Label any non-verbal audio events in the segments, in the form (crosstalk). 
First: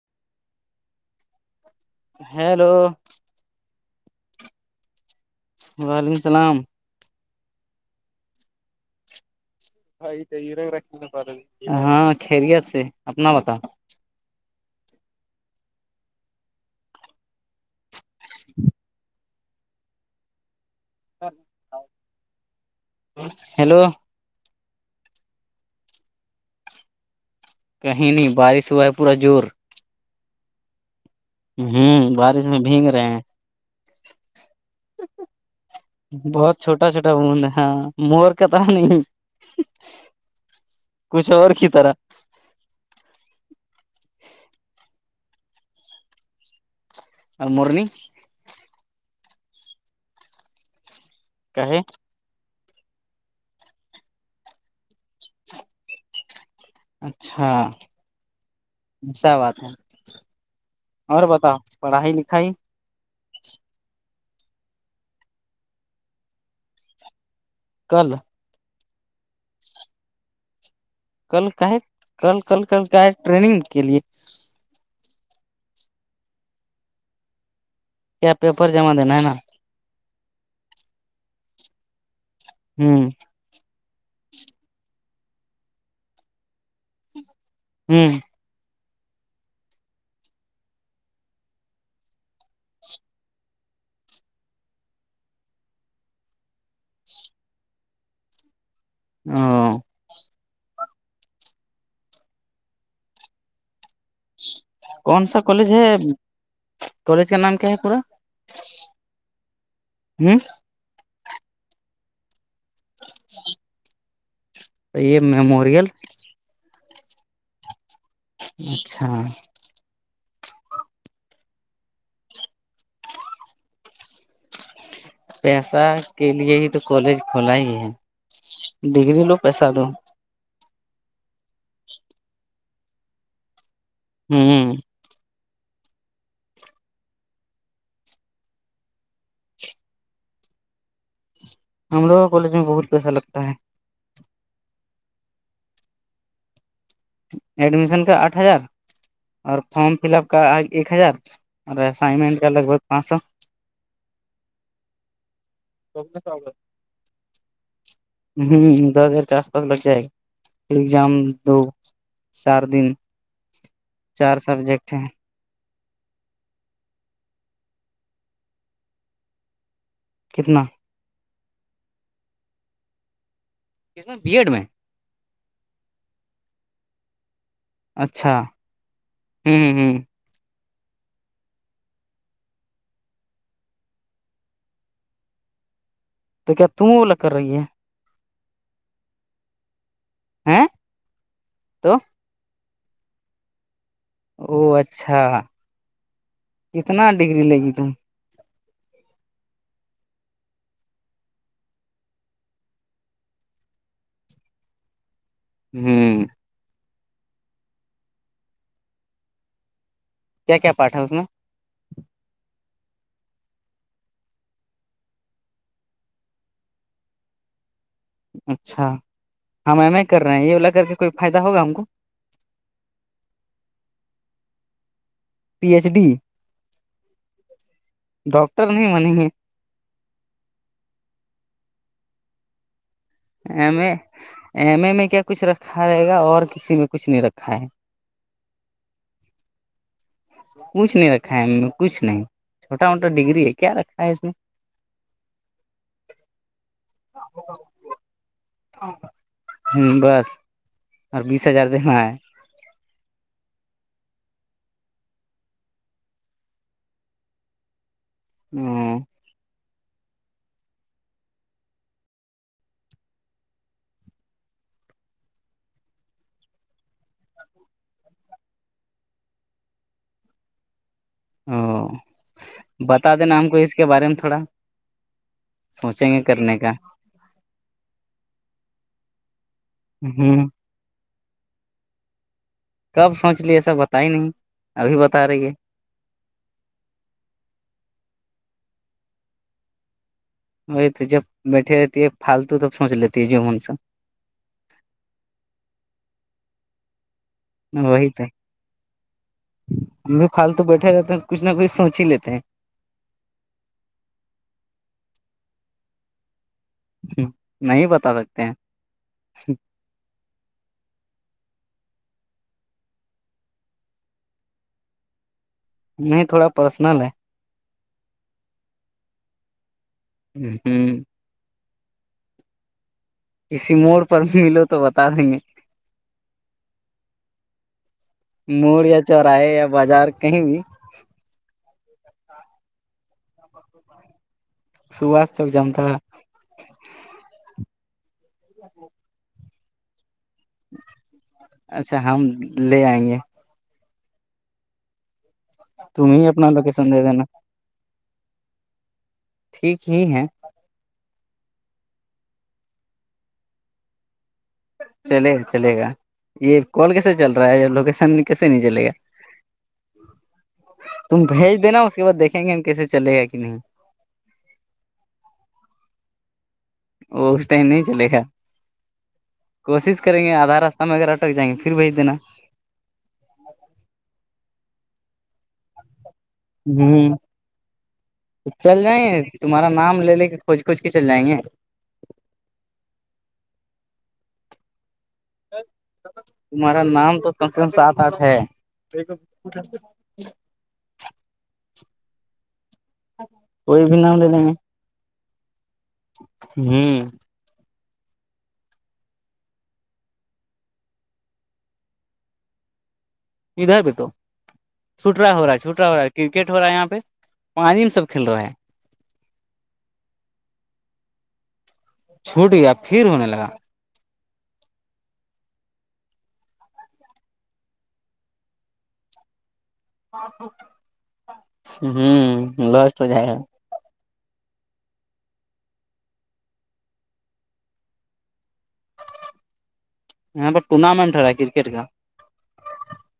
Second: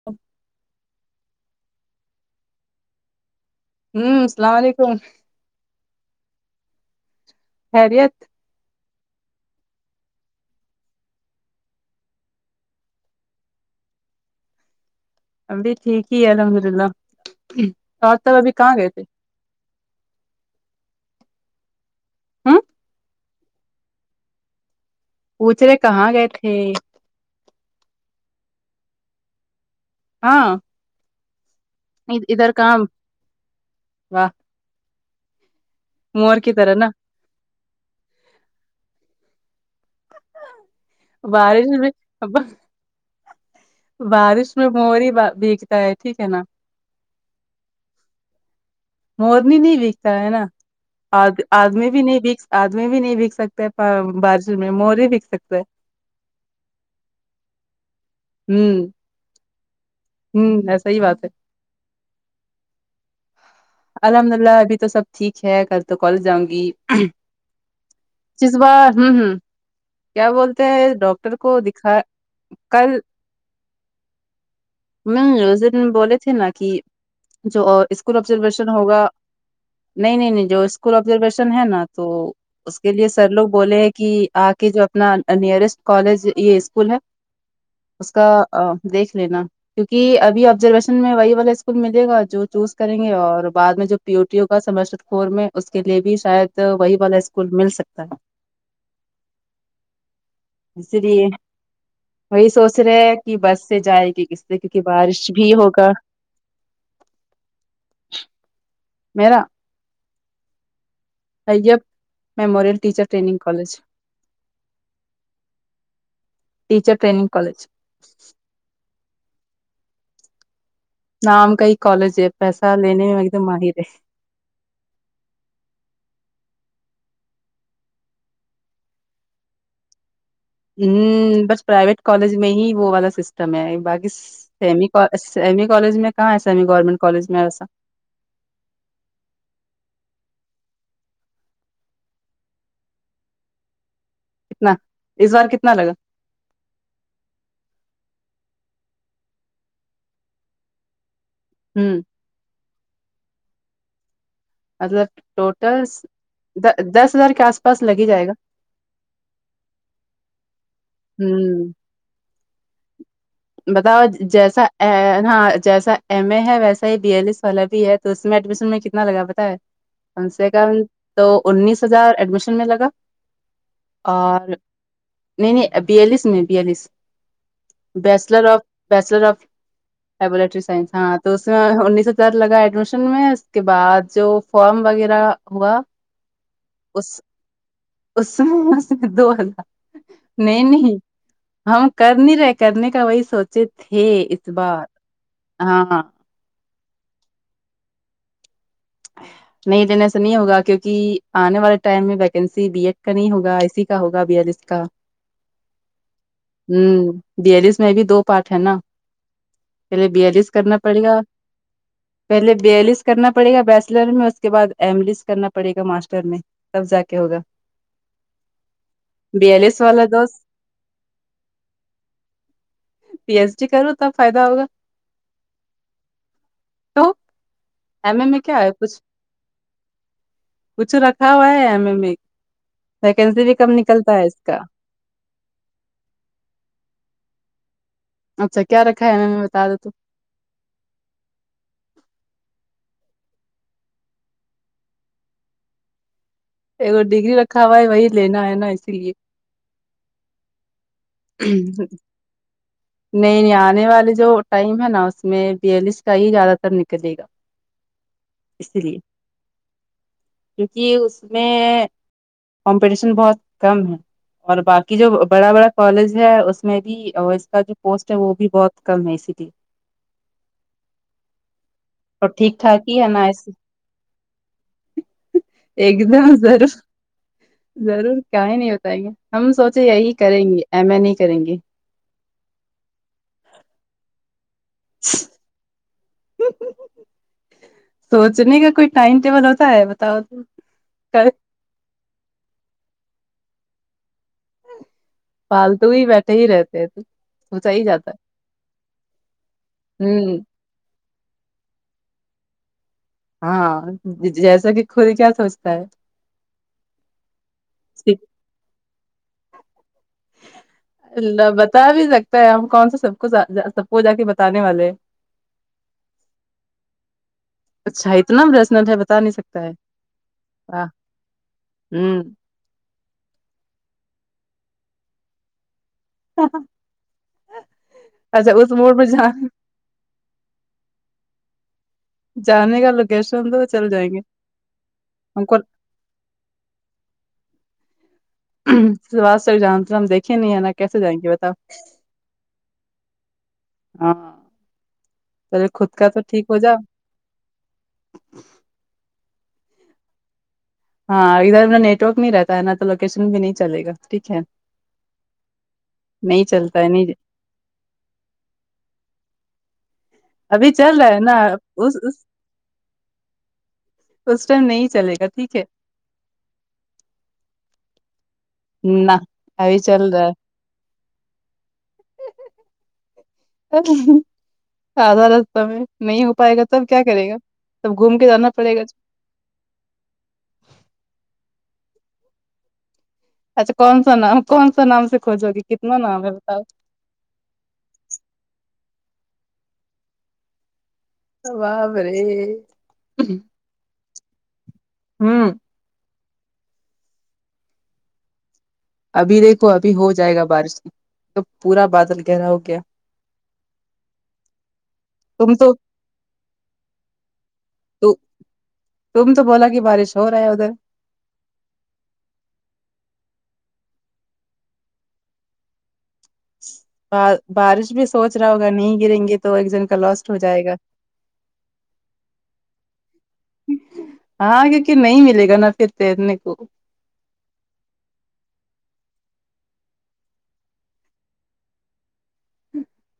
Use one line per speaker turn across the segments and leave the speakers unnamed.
(unintelligible)
hello
ہوں السلام علیکم
وعلیکم السلام
خیریت
ہاں خریت سے اپنا بتاؤ
ابھی ٹھیک ہی ہے الحمد للہ اور تب ابھی کہاں گئے تھے
ہ
ہاں
ہیلو
پوچھ رہے کہاں گئے تھے
کہیں نہیں بارش ہوا ہے پورا زور
ہاں
ہوں بارش
ادھر
میں
کام
بھیگ رہے ہیں
و کی
بہت
طرح
چھوٹا
نا
چھوٹا بند ہاں مور کات نہیں کچھ اور
بار
کی طرح
ج بارش میں مور بھیگتا ہے ٹھیک ہے نا
ال مورنی
مورنی نہیں وکتا ہے نا آ
کہے
آدمی بھی نہیںک آدمی بھی نہیں بک سکتا بارش میں مورے بک سکتا ہے
اچھا
ہوں
ایسا بات ہے
ہوں ایسا ہی
اور
بات ہے
بتاؤ پڑھائی لکھائی
الحمد للہ ابھی تو سب ٹھیک ہے کل تو کالج جاؤں گی
کل
پس بار ہوں ہوں کیا بولتے ہیں ڈاکٹ
کل کا ہے کل کل کل کا ہے ٹریننگ کے لیے
م ز بولے تھے نا کہ جو اسکول
کیا
آبزرویشن
پیپر جمع
ہوگا
دینا ہے نا
نہیں نہیں نہیں جو اسکول آبزرویشن ہے نا تو اس کے لیے
ہ
سر لوگ بولے ہیں کہ کہ آ کے جو اپنا نئرسٹ کالج یہ اسکول ہے اس
ہ
کا ا دیکھ لینا کیونکہ ابھی آبزرویشن میں وہی والا اسکول ملے گا جو چوز کریں گے اور بع میں جو پی اوٹی کا سمرور میں اس کے لیے بھی شاید وہی والا اسکول مل سکتا ہے
ہاں
اس لیے وہی سوچ رہے ہے کہ بس سے جائے گی اس سے کیونکہ
کون
بارش
سا
بھی
کالج ہے
ہوگا
کالج کا نام کیا ہے پورا
میرا
ہوں
اب میموریل ٹیچر ٹگ کالج
یہ میموریل
ٹیچر ٹگ کالج
اچھا
نام کا ہی کالج ہے پیسہ لینے میں ایک دم ماہر ہے
پیسہ کے لیے ہی تو کالج کھولا ہی ہے ڈگری لو پیسہ دو
ہ بس پرائیویٹ کالج میں ہی وہ والا سسٹم ہے باقی
ہوں
سی ایمی کالج میں کہاں ہےس ایمی گورنمنٹ کالج میں ایسا
ہم لوگوں کا کالج میں بہت پیسا لگتا ہے
کتنا اس بار کتنا لگا
ایڈمیشن کا آٹھ ہزار اور فارم فل اپ کا ایک ہزار اوررے
ہ
اسائنمنٹ کیا لگ بھگ پانچ سو
مطلب ٹوٹل
ہوں
دس ہزار کے آس پاس لگ ہی جائے گا
ہ دس ہزار کے آس پاس لگ جائے گا ایزام دو
ہ
چار دن
بتاؤ
چار
جیسا
سبجیکٹ ہیں
ہاں جیسا ایم اے ہے ویسا ہی بییالیس والا بھی ہے تو اس میں ایڈمیشن میں کتنا لگا بتا ہے کم سے
کتنا
کم تو انیس ہزار ایڈمیشن میں لگا
کس میں بی
اور
ایڈ میں
نہیں نہیں بیالیس میں بیالیس
اچھا
بیچلر آف بیچلر آف
ہوں ہ
لیبورٹری سائس ہاں تو اس میں انیس سو در لگا ایڈمیشن میں اس کے بعد جو فارم وغیرہ ہوا
تو کیا تم اولاگ
اس
کر رہی ہے
اس میں اس دو ہلہ
ہیں
نہیں نہیں ہم
تو
کر نہیں رہے کرنے کا وہی سوچ تھے اس
او
بار
اچھا
ہاں
کتنا ڈگری لگی ت
(unintelligible) نہیں دن ایسا نہیں ہوگا کیوںکہ آنے والے ٹائم میں ویکینسی بی ایڈ کا نہیں ہوگا ای کا ہوگا بی ایڈ ای کا (unintelligible)
ہوں
ہوں بیلس میں بھی دو پارٹ ہے نا پہلے بیالیس
کیا کیا
کرنا
پاٹ ہے
پڑے
اس
گا
میں
پہلے بیالیس کرنا پڑے گا ویسے میں اس کے بعد ایم لس کرنا پڑے گا ماسٹر میں تب جا کے ہوگا
اچھا
بی ایل
ہم
ایس
ایم آئی
والا
کر رہے
دوست
ہیں یہ واللا کر کے کوئی فائدہ ہوگا ہم کو
پی ایچ ڈی کرو تب فائدہ ہوگا
پی ایچ ڈی
تو ایم اے میں کیا
ڈاکٹر
ہے
نہیں
کچھ
بنیں گے
کچھ رکھا ہوا ہے ایم ایم ا ویکینسی بھی کم
ایم اے
نکلتا ہے اس کا
میں کیاچھ رکھ رکھا رہے گا اور کسی میں کچھ نہیں رکھا ہے
اچھا کیا رکھا ہے نے بتا تو
کچھ نہیں رکھا ہے کچھ نہیں چھوٹا موٹا ڈگری ہے کیا رکھا ہے اس نے
ایک ڈگری رکھا ہوا ہے وہی لینا ہے نا اسی لیے
ہوں بس اور بیس ہزار دینا
(unintelligible) نہیں نہیں آنے والے جو ٹائم ہے نا اس میں بیالیس کا ہی زیادہ تر نکلے گا اس
ہے
لیے کیونکہ اس میں کمپٹیشن بہت کم ہے اور باقی جو بڑا بڑا کالج ہے اس میں بھی اور اس کا جو پوسٹ ہے وہ بھی بہت کم ہے اسی لیے (unintelligible)
او
اور ٹھیک ٹھاک ہی ہے
بتا
نا
دینا ہم کو اس کے بارے میں تھوڑا
ایک
سوچیں گے
دم
کرنے
ضر
کا
ضرور کایں نہیں بتیں گے ہم سوچے یہی
ہ
کریں گے ایم ای نہیں کریں گی
کب سوچ لیے ای سب بتا ہی نہیں ابھی بتا رہی ہے
سوچنے کا کوئی ٹائم ٹیبل ہوتا ہے بتاؤ تم
وہی تو جب بیٹھے رہتی ہے فالتو تب سوچ لیتی ہے جن سا
پالتو ہی بیٹھے ہی رہتے ہیں تو سوچا ہی
وہی
جاتا ہے
تو ہم بھی
ہوں
پالتو بیٹھے رہتے ہیں کچھ نہ کچھ سوچ ہی لیتے ہیں
ہاں جیسا کہ خود کیا سوچتا ہے
ہ نہیں بتا سکتے ہیں
ال بتا بھی سکتا ہے ہم کون سا سب کو سب کو جا کے بتے والے ہیں
نہیں تھوڑا پرسنل ہے
اچھا اتنا بسنٹ ہے بتا نہیں سکتا ہے واہ
ہوں
ہوں
کسی موڑ پر ملو تو بتا دیں گے
اچھا اس موڑ
یا
پہ جان
چوراہے یا بازار کہیں بھی
جانے کا لوکیشن تو وہ چل جائیں گے
سباس
ہم
چوک
کو
جامتا تھا
جان ہم دیکھے نہیں ہے نا کیسے جائیں گے بتاؤ
اچھا ہم لے آئیں گے
ہاں چلے خود کا تو ٹھیک ہو جاؤ
(unintelligible) ا ٹھیک ہی ہیں
ہاں ادھر اھر نیٹ ورک نہیں رہتا ہے نہ تو لوکیشن بھی نہیں چلےا ٹھیک ہے
چلے گا چلے گا
نہیں
یہ
چلتا ہے
کال کیسے
نہیں
چل رہا ہے لوکیشن کیسے نہیں چلے گا
ابھی چل رہا
تم
ہے نا
بھیج دینا اس کے بعد دیکھیں گے ہم کیسے چلے گا کہ نہیں
اس ٹائم نہیں چلے گا ٹھیک ہے
وہ اس ٹائم نہیں چلے گا
نہ ابھی
کوشش
چل
کریں
رہا
گے
ہے
آدھ ر ہم اگر اٹکائیں گے پھر بھیج دینا
آدار تیں نہیں ہو پائے گا تب کیا
ہ
کرے گا تب گھوم کے جانا پڑے
چل
گا
جائیں گے تمہارا نام لے کے کھج کوج کے چل جائیں گے
اچھا کون سا نام کون سا نام سے کھوجو گی کتنا نام ہے بتاؤ
تمہارا نام تو کم سے کم سات آٹھ ہے
باب رے
کوئی بھی نام لے لیں گے
ہوں
ہوں
ابھی دیکھو ابھی ہو جائے گا بارش پورا بادل کہہ رہا ہو کیا
(unintelligible) چھٹا ہو رہا
تم
ہے
تو
چھوٹا ہو رہا ہے کرکٹ ہو رہا ہے یہاں پہ وہانم سب کھیل رہا ہے
تم تو بولا کہ بارش ہو رہا ہے ادھر
چھوٹ گیا پھر ہونے لگا
ب بارش بھی سوچ رہا ہوگا نہیں گریں گے تو ایک دن
ہوں لاسٹ ہو جائے گا
ہاں کیک نہیں ملے گا نا پھر تیرنے کو
یہاں پر ٹورنامنٹ ہو رہا ہے کرکٹ کا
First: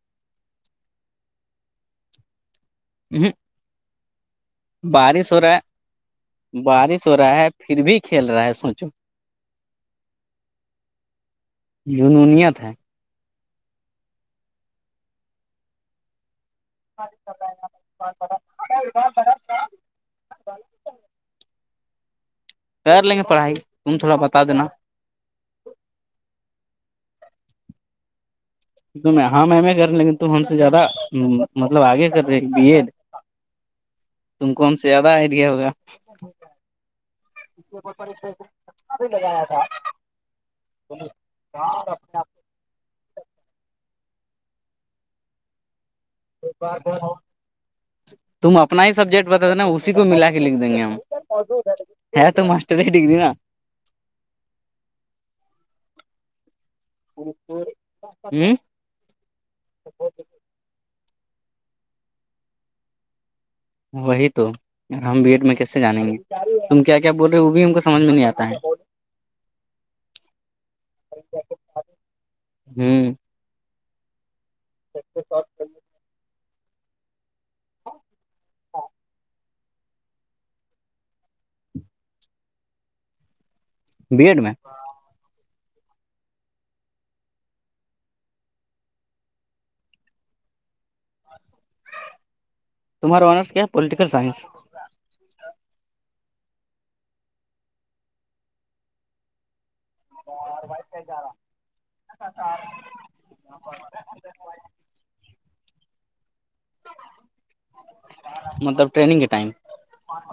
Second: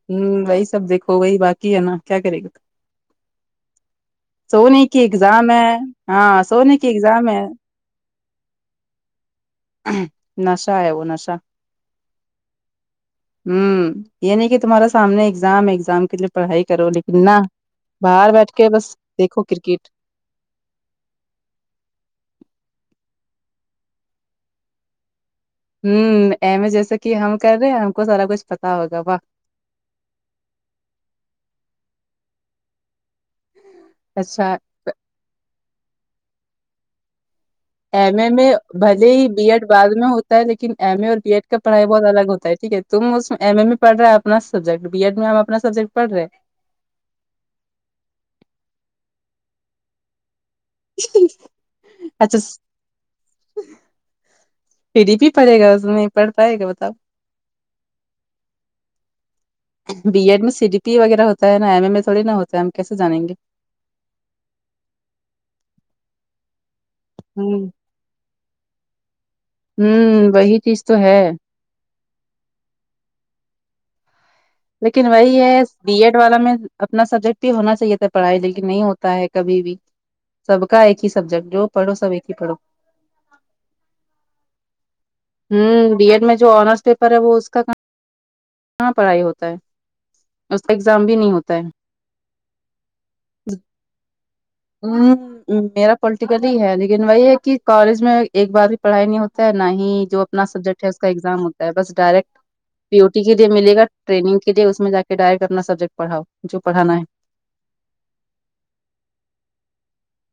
ہوں وہی سب دیکھو وہی باقی ہے نا کیا کرے گا
نہیں
سونے کی
بارش ہو
ایگزام
رہا
ہے ہاں سونے کی
بارش ہو
ایگزام
رہا ہے پھر بھی کھیل رہا ہے سوچو
نس ہے وہ نسا
جنونیت ہے
ہ یہ نہیں کہ تمارا سامنے ایکگزام ایکزام ک پڑھائی کرو لیکن نہ باہر بیٹھ کے بس دیکھو کرکٹ
کر لیں گے پڑھائی تم تھوڑا بتا دینا
ہوں ایم جیسے کہ ہم کر رہے ہم کو سارا کچھ پتا ہوگا واہ
ہاں میں ایم اے کر رہ لیکن ت ہم سے زیادہ مطلب آگے کر رہے بی ایڈ
اچھا
تم کو ہم سے زیادہ آئیڈیا ہوگا
ایم ا میں بھلے ہی بی ایڈ بعد میں ہوتا ہے لیکن ایم اے اور بی ایڈ کا پڑھائی بہت الگ ہوتا ہے ٹھیک ہے تم اس میں ایم اے میں پڑ رہا ہے اپنا سبجیکٹ بی ایڈ میں ہم اپنا سبجیکٹ پڑھے ہیں
تم اپنا ہی سبجیکٹ بتے نا اسی کو ملا کے لکھ دیں گے ہم
اچھا
تو
سی
ماسٹر ہی ڈگری نا
پھرری بھی پڑے گا اس میں پڑھ پائے گا بتاؤ
ہوں
بی ایڈ میں سی ڈی پی وغیرہ ہوتا ہے نا ایم اے میں تھوڑی نا ہوتا ہے ہم کیسے جانیں گے
وہی تو ہم بی ایڈ میں کیسے جانیں گے تم کیا کیا بول رہے ہو وہ بھی
ہوں
ہم کو سمجھ میں نہیں آتا ہے
ہوں وہی چیز تو ہے
(inaudible)
لیکن وہی ہے بی ایڈ والا میں اپنا سبجیکٹ بھی ہونا چاہیے تھا پڑھائی لیکن نہیں ہوتا ہے کبھی بھی سب کا ایک ہی سبجیکٹ جو پڑو سب ایک ہی پڑھو
بی ایڈ میں
ہوں بی ایڈ میں جو آنرس پیپر ہے وہ اس کام کہاں پڑھائی ہوتا ہے اس کا ایگزام بھی نہیں ہوتا ہے
تمہار آنر کیا پالیٹیک سائنس
ہم میرا پولٹیکلی ہے لیکن وہی ہے کہ کالج میں ایک بار بھی پڑھائی نہیں ہوتا ہے نہ ہی جو اپنا سبجیکٹ ہے اس کا ایگزام ہوتا ہے بس ڈائریکٹ پیو ٹی کے لیے ملے گا ٹریگ ے اس میں ج کے ڈائیکٹنابجیکٹ پڑاؤ جو پڑھانا ہے
مطلب ٹریننگ کے ٹائم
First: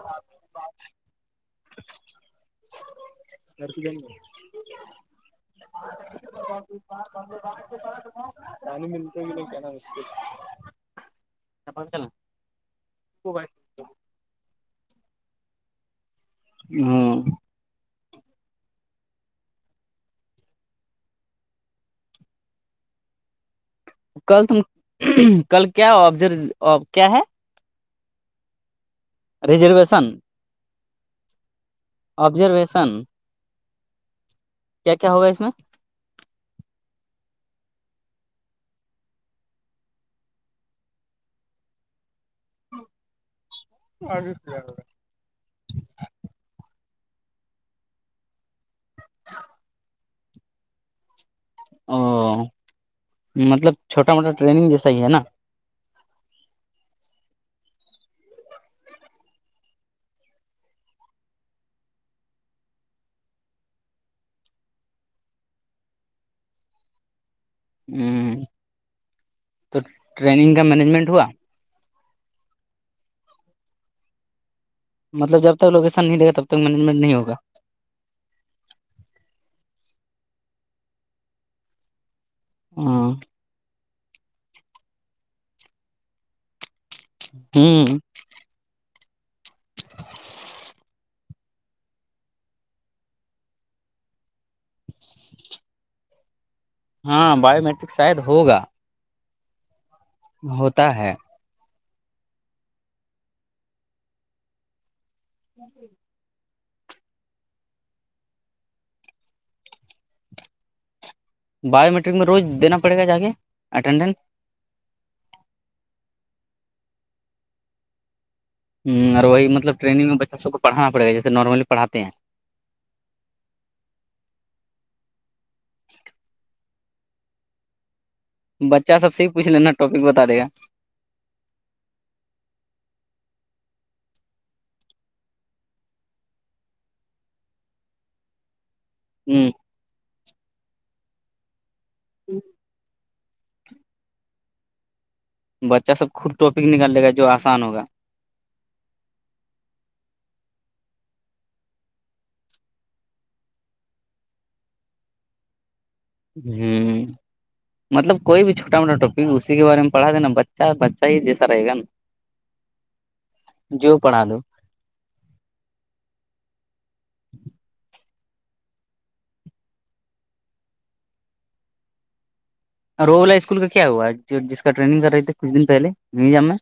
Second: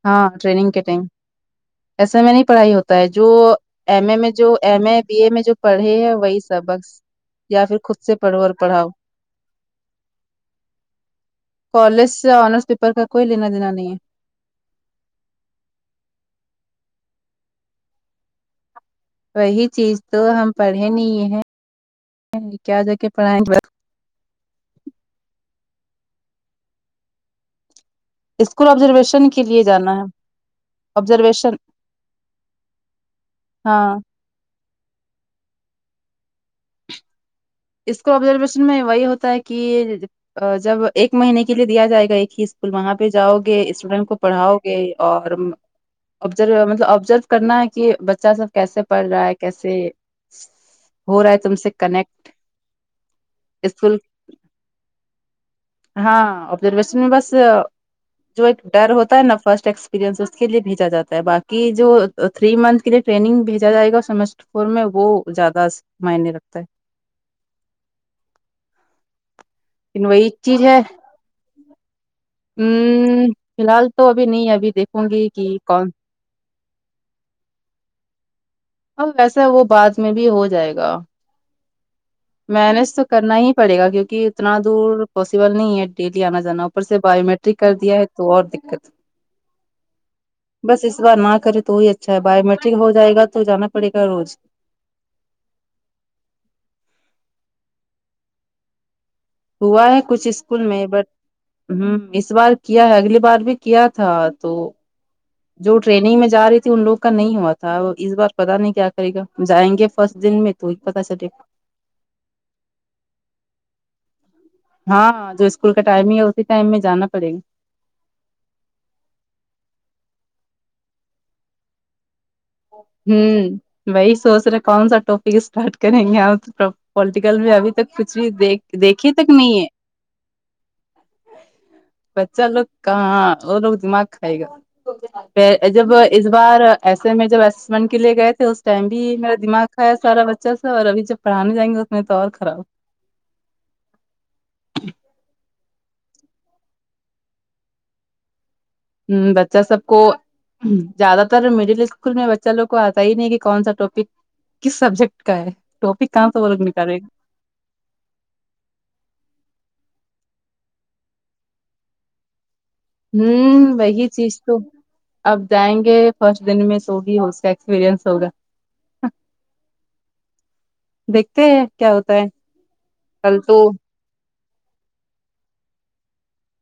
ہاں ٹرینگ کے ٹائم ایسے میں نہیں پڑھائی ہوتا ہے جو ایم ا میں جو ایم اے بی اے میں جو پڑھے ہیں وہی سبق یا پھر خود سے پڑھو اور پڑھاؤ
(unintelligible)
کالج سے آنرس پیپر کا کوئی لینا دینا نہیں ہے
(inaudible)
وہی چیز تو ہم پڑھے نہیں ہیں کیا جا کے پڑھیں
کل تم کل کیا آبزر کیا ہے
اسکول آبزرویشن کے لیے جانا ہے
ریزرویشن
آبزرویشن
ابزرویشن
ہاں
کیا کیا ہوگا اس میں
اس کو آبزرویشن میں وہی ہوتا ہے کہ جب ایک مہینے کے لیے دیا جائے گا ایک ہی اسکول وہاں پہ جاؤ گے اسٹوڈینٹ کو پڑھاؤ گے اور آبزرو مطلب آبزرو کرنا ہے کہ بچہ سب کیسے پڑھ رہا ہے کیسے ہو رہا ہے تم سے
او
کنیکٹ
مطلب
اسکول
چھوٹا موٹا ٹریننگ جیسا ہی ہے نا
ہاں ابزرویشن میں بس جو ایک ڈر ہوتا ہے نا فرسٹ ایکسپیرئنس اس کے لیے بھیجا جاتا ہے باقی جو تھری منتھ کے لیے ٹریننگ بھیجا جائے گا سیمسٹر فور میں وہ زیادہ معنی رکھتا ہے
ہوں تو
لیکن وہی
ٹریننگ کا
چیز ہے
مینجمنٹ ہوا
ہ فی الحال تو ابھی نہیں ابھی دیکھ
مطلب جب تک لوکشن نہیں دےا تب تک مینجمنٹ نہیں ہوگ
ا ویسا وہ بعد میں بھی ہو جائے گا مینج
ہاں
تو کرنا ہی پڑے گا کیوںکہ اتنا دور پاسبل نہیں ہے ڈیلی آنا جانا ر سے بایو میٹرک کر دیا
ہوں
ہے تو اور دقت بس اس بار نہ کرے تو ہی اچھا ہے بایومیٹرک ہو جائے گا تو جانا پڑے گا روز
ہاں باو مٹرک شاید ہوگا
ہوا ہے کچھ اسکول میں
ہوتا
بٹ
ہے
ہوں اس بار کیا ہے اگلی بار بھی کیا تھا تو جو ٹریننگ میں جا رہی تھی ان لوگ کا نہیں ہوا تھا اس بار پتا نہیں کیا کرے گا جائیں گے فرسٹ دن میں تو پتا چلے گا
باو ممیٹرک میں روز دینا پڑے گا جا کے اٹینڈنس
ہاں جو اسکول کا ٹائمنگ ہے اسی ٹائم میں جانا پڑے گا
ہ اور وہی مطل رینگ میں بچہ س کو پھانا پے گا جیسے نارملی پڑاتے ہیں
ہم بی سوچ رہے کون سا ٹاپک اسٹارٹ کریں گے آپ پلیٹیکل بھی ابھی تک کچلی
ہیں
دیکھ
بچہ
دیکھھیے
سب سے ہی
تک
پوچھ
نہیں ہے
لینا ٹاپک بتا دے گا
بچہ لوگ کہاں وہ لوگ دماغ کھائے گا جب اس بار ایسا اس میں جب اسسمینٹ کے لیے گئے تھے اس ٹائم بھی میرا
ہ
دماغ کھیا سارا بچہ سے اورب جب پڑانے جائیں گے نہیں تو اور خراب
بچہ سب خود ٹاپک نکال لے گا جو آسان ہوگا
ہ بچہ سب کو زیاد تر مڈل اسکول میں بچہ لوگ کو آتا ہی نہیں کہ کون سا ٹاپک کس سبجیکٹ کا ہے ٹاپک کہاں سے وہ لوگ نکالے
ہوں مطلب کوئی بھی چھٹا موٹا ٹپک اسی کے بارے میں پڑا دینا بچہ بچہ ہی جیساے گا
ہوں
جو
وہی
پڑھا
چیز
دو
تو اب جائیں گے فرسٹ دن میں س ہوگی اس کا ایکسپیرئنس ہوگا دیکھتے ہیں کیا ہوتا ہے
رولا
کل
اسکول
تو
کا کیا ہوا جو جس کا ٹریننگ کر رہے تھے کچھ دن پہے نہیں جاما میں